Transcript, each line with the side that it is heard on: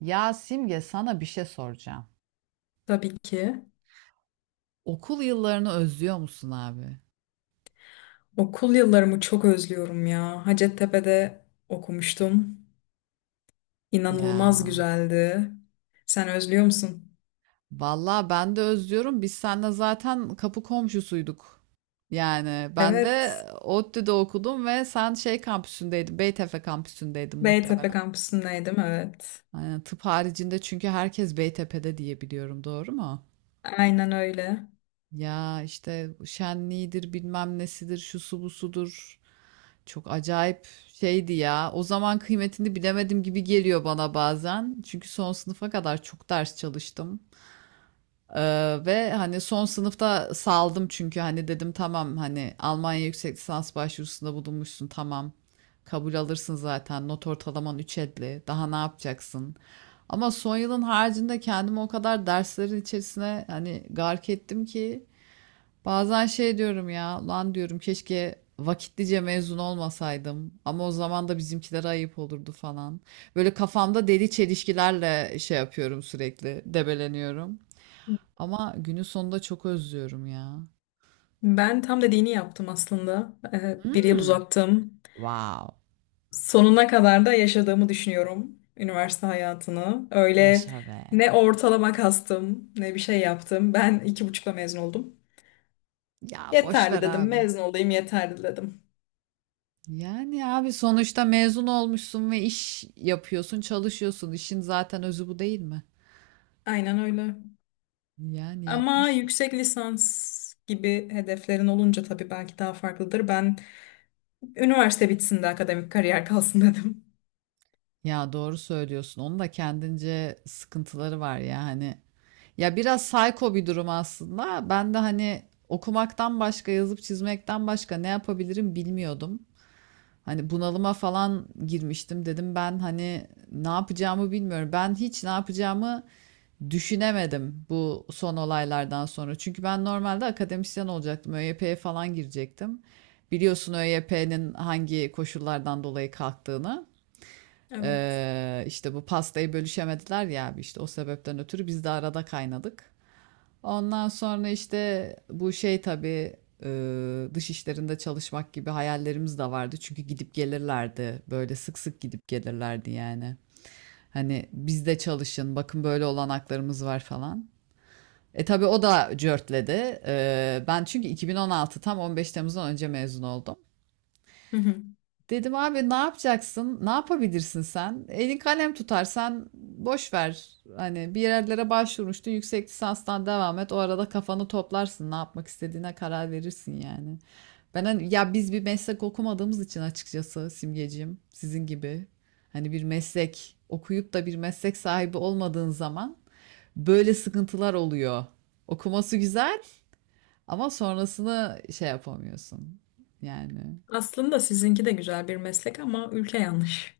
right: Ya Simge sana bir şey soracağım.
left: Tabii ki.
right: Okul yıllarını özlüyor musun abi?
left: Okul yıllarımı çok özlüyorum ya. Hacettepe'de okumuştum. İnanılmaz
right: Ya
left: güzeldi. Sen özlüyor musun?
right: vallahi ben de özlüyorum. Biz seninle zaten kapı komşusuyduk. Yani ben de
left: Evet.
right: ODTÜ'de okudum ve sen şey kampüsündeydin. Beytepe kampüsündeydin
left: Beytepe
right: muhtemelen.
left: kampüsündeydim, evet.
right: Aynen, tıp haricinde çünkü herkes Beytepe'de diye biliyorum. Doğru mu?
left: Aynen öyle.
right: Ya işte bu şenliğidir bilmem nesidir şu su bu sudur. Çok acayip şeydi ya. O zaman kıymetini bilemedim gibi geliyor bana bazen. Çünkü son sınıfa kadar çok ders çalıştım. Ve hani son sınıfta saldım çünkü hani dedim tamam hani Almanya yüksek lisans başvurusunda bulunmuşsun tamam. Kabul alırsın zaten not ortalaman 3,50 daha ne yapacaksın? Ama son yılın haricinde kendimi o kadar derslerin içerisine hani gark ettim ki bazen şey diyorum ya, lan diyorum keşke vakitlice mezun olmasaydım ama o zaman da bizimkilere ayıp olurdu falan. Böyle kafamda deli çelişkilerle şey yapıyorum sürekli, debeleniyorum. Ama günün sonunda çok özlüyorum ya.
left: Ben tam dediğini yaptım aslında. Bir yıl
right: Hmm,
left: uzattım.
right: wow,
left: Sonuna kadar da yaşadığımı düşünüyorum üniversite hayatını. Öyle
right: yaşa be.
left: ne ortalama kastım, ne bir şey yaptım. Ben iki buçukla mezun oldum.
right: Ya boş
left: Yeterli
right: ver
left: dedim,
right: abi.
left: mezun olayım yeterli dedim.
right: Yani abi sonuçta mezun olmuşsun ve iş yapıyorsun, çalışıyorsun. İşin zaten özü bu değil mi?
left: Aynen öyle.
right: Yani
left: Ama
right: yapmış.
left: yüksek lisans gibi hedeflerin olunca tabii belki daha farklıdır. Ben üniversite bitsin de akademik kariyer kalsın dedim.
right: Ya doğru söylüyorsun. Onun da kendince sıkıntıları var ya hani. Ya biraz psycho bir durum aslında. Ben de hani okumaktan başka, yazıp çizmekten başka ne yapabilirim bilmiyordum. Hani bunalıma falan girmiştim. Dedim ben hani ne yapacağımı bilmiyorum. Ben hiç ne yapacağımı düşünemedim bu son olaylardan sonra. Çünkü ben normalde akademisyen olacaktım. ÖYP'ye falan girecektim. Biliyorsun ÖYP'nin hangi koşullardan dolayı kalktığını.
left: Evet.
right: İşte bu pastayı bölüşemediler ya abi işte o sebepten ötürü biz de arada kaynadık. Ondan sonra işte bu şey tabii dış işlerinde çalışmak gibi hayallerimiz de vardı. Çünkü gidip gelirlerdi böyle sık sık gidip gelirlerdi yani. Hani bizde çalışın bakın böyle olanaklarımız var falan. E tabii o da cörtledi. Ben çünkü 2016 tam 15 Temmuz'dan önce mezun oldum.
left: Hı hı.
right: Dedim abi ne yapacaksın? Ne yapabilirsin sen? Elin kalem tutarsan boş ver. Hani bir yerlere başvurmuştun. Yüksek lisanstan devam et. O arada kafanı toplarsın. Ne yapmak istediğine karar verirsin yani. Ben hani, ya biz bir meslek okumadığımız için açıkçası Simgeciğim sizin gibi hani bir meslek okuyup da bir meslek sahibi olmadığın zaman böyle sıkıntılar oluyor. Okuması güzel ama sonrasını şey yapamıyorsun. Yani
left: Aslında sizinki de güzel bir meslek ama ülke yanlış.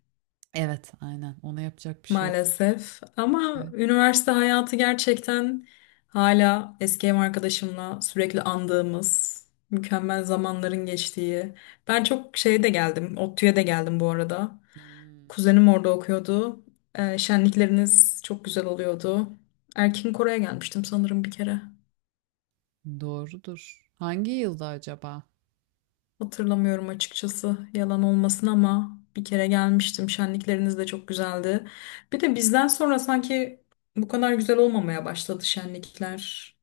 right: evet aynen ona yapacak bir şey yok.
left: Maalesef. Ama üniversite hayatı gerçekten hala eski ev arkadaşımla sürekli andığımız, mükemmel zamanların geçtiği. Ben çok şeye de geldim, ODTÜ'ye de geldim bu arada.
right: Hmm,
left: Kuzenim orada okuyordu. Şenlikleriniz çok güzel oluyordu. Erkin Koray'a gelmiştim sanırım bir kere.
right: doğrudur. Hangi yılda acaba?
left: Hatırlamıyorum açıkçası yalan olmasın ama bir kere gelmiştim. Şenlikleriniz de çok güzeldi. Bir de bizden sonra sanki bu kadar güzel olmamaya başladı şenlikler,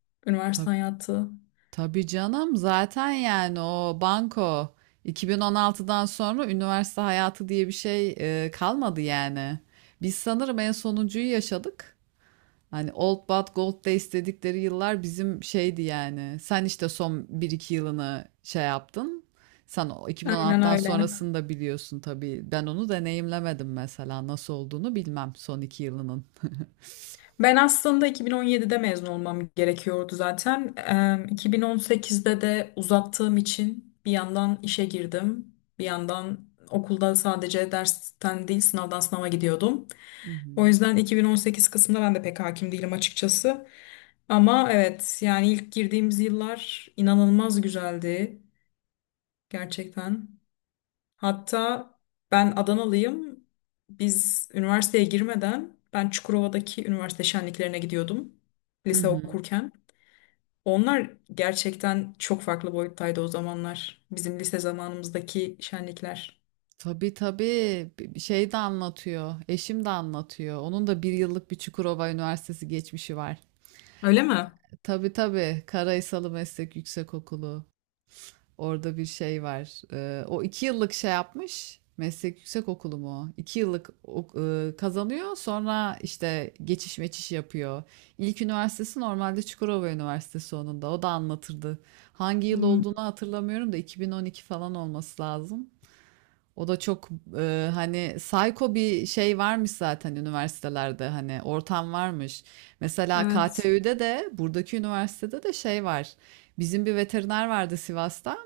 right: Tab
left: üniversite hayatı.
right: tabii canım zaten yani o banko 2016'dan sonra üniversite hayatı diye bir şey kalmadı yani. Biz sanırım en sonuncuyu yaşadık. Hani Old But Gold Days dedikleri yıllar bizim şeydi yani. Sen işte son bir iki yılını şey yaptın. Sen o
left: Aynen
right: 2016'dan
left: öyle.
right: sonrasını da biliyorsun tabii. Ben onu deneyimlemedim mesela. Nasıl olduğunu bilmem son 2 yılının.
left: Ben aslında 2017'de mezun olmam gerekiyordu zaten. 2018'de de uzattığım için bir yandan işe girdim. Bir yandan okulda sadece dersten değil sınavdan sınava gidiyordum.
right: Hı
left: O
right: hı.
left: yüzden 2018 kısmında ben de pek hakim değilim açıkçası. Ama evet yani ilk girdiğimiz yıllar inanılmaz güzeldi gerçekten. Hatta ben Adanalıyım. Biz üniversiteye girmeden ben Çukurova'daki üniversite şenliklerine gidiyordum
right: Hı
left: lise
right: hı.
left: okurken. Onlar gerçekten çok farklı boyuttaydı o zamanlar. Bizim lise zamanımızdaki şenlikler.
right: Tabii tabii şey de anlatıyor. Eşim de anlatıyor. Onun da bir yıllık bir Çukurova Üniversitesi geçmişi var.
left: Öyle mi?
right: Tabii tabii Karaysalı Meslek Yüksekokulu. Orada bir şey var. O iki yıllık şey yapmış. Meslek Yüksekokulu mu? O? İki yıllık kazanıyor. Sonra işte geçiş meçiş yapıyor. İlk üniversitesi normalde Çukurova Üniversitesi onun da. O da anlatırdı. Hangi yıl
left: Hmm,
right: olduğunu hatırlamıyorum da 2012 falan olması lazım. O da çok hani psycho bir şey varmış zaten üniversitelerde hani ortam varmış. Mesela
left: evet.
right: KTÜ'de de buradaki üniversitede de şey var. Bizim bir veteriner vardı Sivas'ta.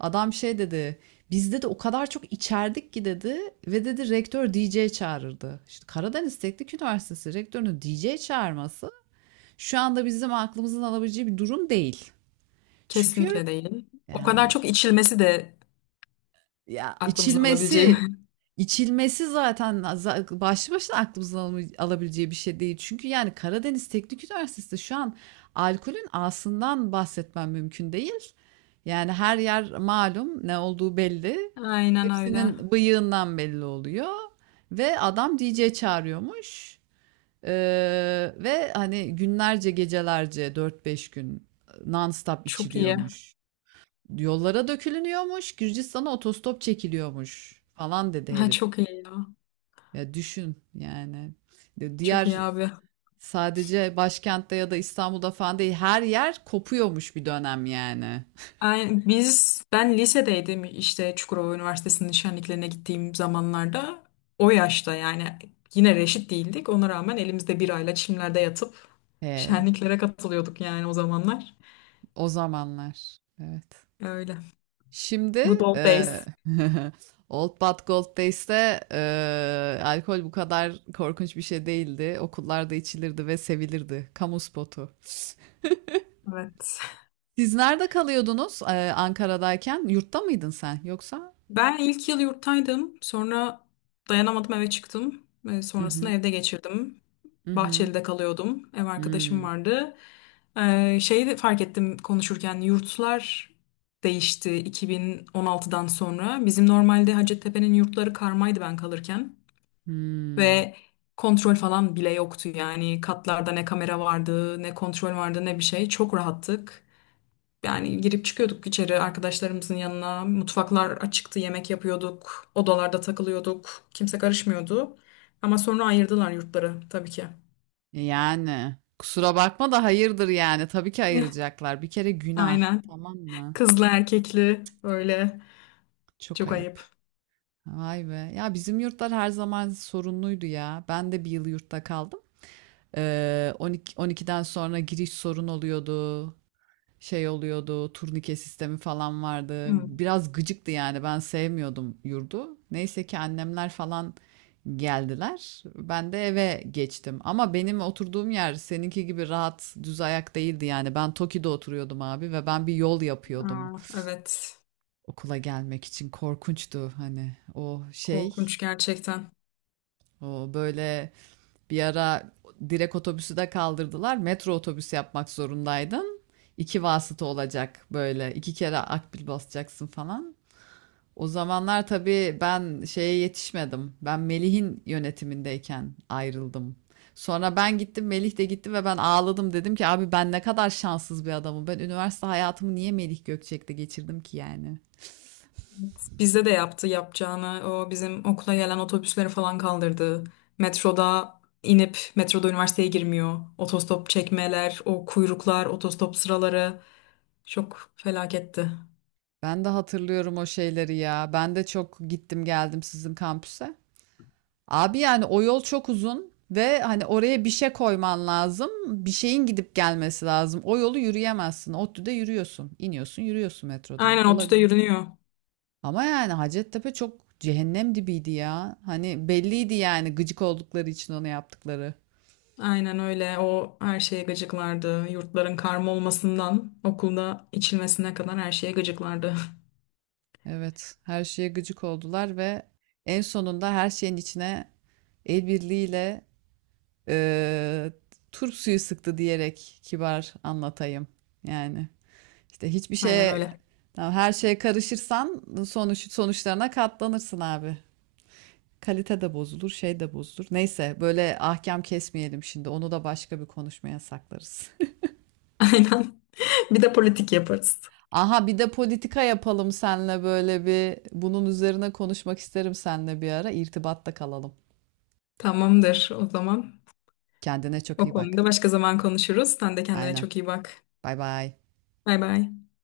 right: Adam şey dedi. Bizde de o kadar çok içerdik ki dedi ve dedi rektör DJ çağırırdı. İşte Karadeniz Teknik Üniversitesi rektörünün DJ çağırması şu anda bizim aklımızın alabileceği bir durum değil. Çünkü
left: Kesinlikle değil. O kadar
right: yani.
left: çok içilmesi de
right: Ya,
left: aklımızın alabileceği.
right: içilmesi, içilmesi zaten başlı başına aklımızın alabileceği bir şey değil. Çünkü, yani, Karadeniz Teknik Üniversitesi'nde şu an alkolün A'sından bahsetmem mümkün değil. Yani, her yer malum, ne olduğu belli.
left: Aynen öyle.
right: Hepsinin bıyığından belli oluyor ve adam DJ çağırıyormuş, eee, ve, hani, günlerce, gecelerce dört beş gün, non stop
left: Çok iyi.
right: içiliyormuş. Yollara dökülünüyormuş, Gürcistan'a otostop çekiliyormuş falan dedi
left: Ha,
right: herif.
left: çok iyi ya.
right: Ya düşün yani.
left: Çok
right: Diğer
left: iyi abi.
right: sadece başkentte ya da İstanbul'da falan değil her yer kopuyormuş bir dönem yani.
left: Aynen. Biz, ben lisedeydim işte Çukurova Üniversitesi'nin şenliklerine gittiğim zamanlarda o yaşta yani yine reşit değildik. Ona rağmen elimizde birayla çimlerde yatıp
right: He,
left: şenliklere katılıyorduk yani o zamanlar.
right: o zamanlar. Evet.
left: Öyle.
right: Şimdi
left: Good old days.
right: Old But Gold Days'te alkol bu kadar korkunç bir şey değildi. Okullarda içilirdi ve sevilirdi. Kamu spotu.
left: Evet.
right: Siz nerede kalıyordunuz Ankara'dayken? Yurtta mıydın sen yoksa?
left: Ben ilk yıl yurttaydım. Sonra dayanamadım eve çıktım.
right: Hı
left: Sonrasında
right: hı.
left: evde geçirdim.
right: Hı hı.
left: Bahçeli'de kalıyordum. Ev arkadaşım
right: Hımm.
left: vardı. Şeyi de fark ettim konuşurken yurtlar değişti 2016'dan sonra. Bizim normalde Hacettepe'nin yurtları karmaydı ben kalırken.
right: Hımm.
left: Ve kontrol falan bile yoktu yani. Katlarda ne kamera vardı, ne kontrol vardı, ne bir şey. Çok rahattık. Yani girip çıkıyorduk içeri arkadaşlarımızın yanına. Mutfaklar açıktı, yemek yapıyorduk. Odalarda takılıyorduk. Kimse karışmıyordu. Ama sonra ayırdılar yurtları tabii ki.
right: Yani, kusura bakma da hayırdır yani. Tabii ki
left: Eh,
right: ayıracaklar. Bir kere günah,
left: aynen.
right: tamam mı?
left: Kızlı erkekli öyle.
right: Çok
left: Çok
right: ayıp.
left: ayıp.
right: Vay be. Ya, bizim yurtlar her zaman sorunluydu ya. Ben de bir yıl yurtta kaldım. 12'den sonra giriş sorun oluyordu. Şey oluyordu, turnike sistemi falan vardı.
left: Hı.
right: Biraz gıcıktı yani ben sevmiyordum yurdu. Neyse ki annemler falan geldiler. Ben de eve geçtim. Ama benim oturduğum yer seninki gibi rahat, düz ayak değildi yani. Ben Toki'de oturuyordum abi ve ben bir yol yapıyordum
left: Aa, evet.
right: okula gelmek için. Korkunçtu hani o şey,
left: Korkunç gerçekten.
right: o böyle bir ara direkt otobüsü de kaldırdılar. Metro otobüsü yapmak zorundaydın. İki vasıta olacak böyle. İki kere akbil basacaksın falan. O zamanlar tabii ben şeye yetişmedim. Ben Melih'in yönetimindeyken ayrıldım. Sonra ben gittim, Melih de gitti ve ben ağladım. Dedim ki abi ben ne kadar şanssız bir adamım. Ben üniversite hayatımı niye Melih Gökçek'te geçirdim ki yani?
left: Bizde de yaptı yapacağını. O bizim okula gelen otobüsleri falan kaldırdı. Metroda inip metroda üniversiteye girmiyor. Otostop çekmeler, o kuyruklar, otostop sıraları çok felaketti.
right: Ben de hatırlıyorum o şeyleri ya. Ben de çok gittim geldim sizin kampüse. Abi yani o yol çok uzun ve hani oraya bir şey koyman lazım. Bir şeyin gidip gelmesi lazım. O yolu yürüyemezsin. ODTÜ'de yürüyorsun. İniyorsun, yürüyorsun metrodan.
left: Aynen ODTÜ'de
right: Olabilir.
left: yürünüyor.
right: Ama yani Hacettepe çok cehennem dibiydi ya. Hani belliydi yani gıcık oldukları için onu yaptıkları.
left: Aynen öyle. O her şeye gıcıklardı. Yurtların karma olmasından okulda içilmesine kadar her şeye gıcıklardı.
right: Evet, her şeye gıcık oldular ve en sonunda her şeyin içine el birliğiyle eee turp suyu sıktı diyerek kibar anlatayım. Yani. İşte hiçbir
left: Aynen
right: şeye
left: öyle.
right: tamam, her şeye karışırsan sonuçlarına katlanırsın abi. Kalite de bozulur, şey de bozulur. Neyse böyle ahkam kesmeyelim şimdi. Onu da başka bir konuşmaya saklarız.
left: Aynen. Bir de politik yaparız.
right: Aha bir de politika yapalım seninle böyle bir bunun üzerine konuşmak isterim seninle bir ara. İrtibatta kalalım.
left: Tamamdır o zaman.
right: Kendine çok
left: O
right: iyi bak.
left: konuda başka zaman konuşuruz. Sen de kendine
right: Aynen.
left: çok iyi bak.
right: Bay bay.
left: Bay bay.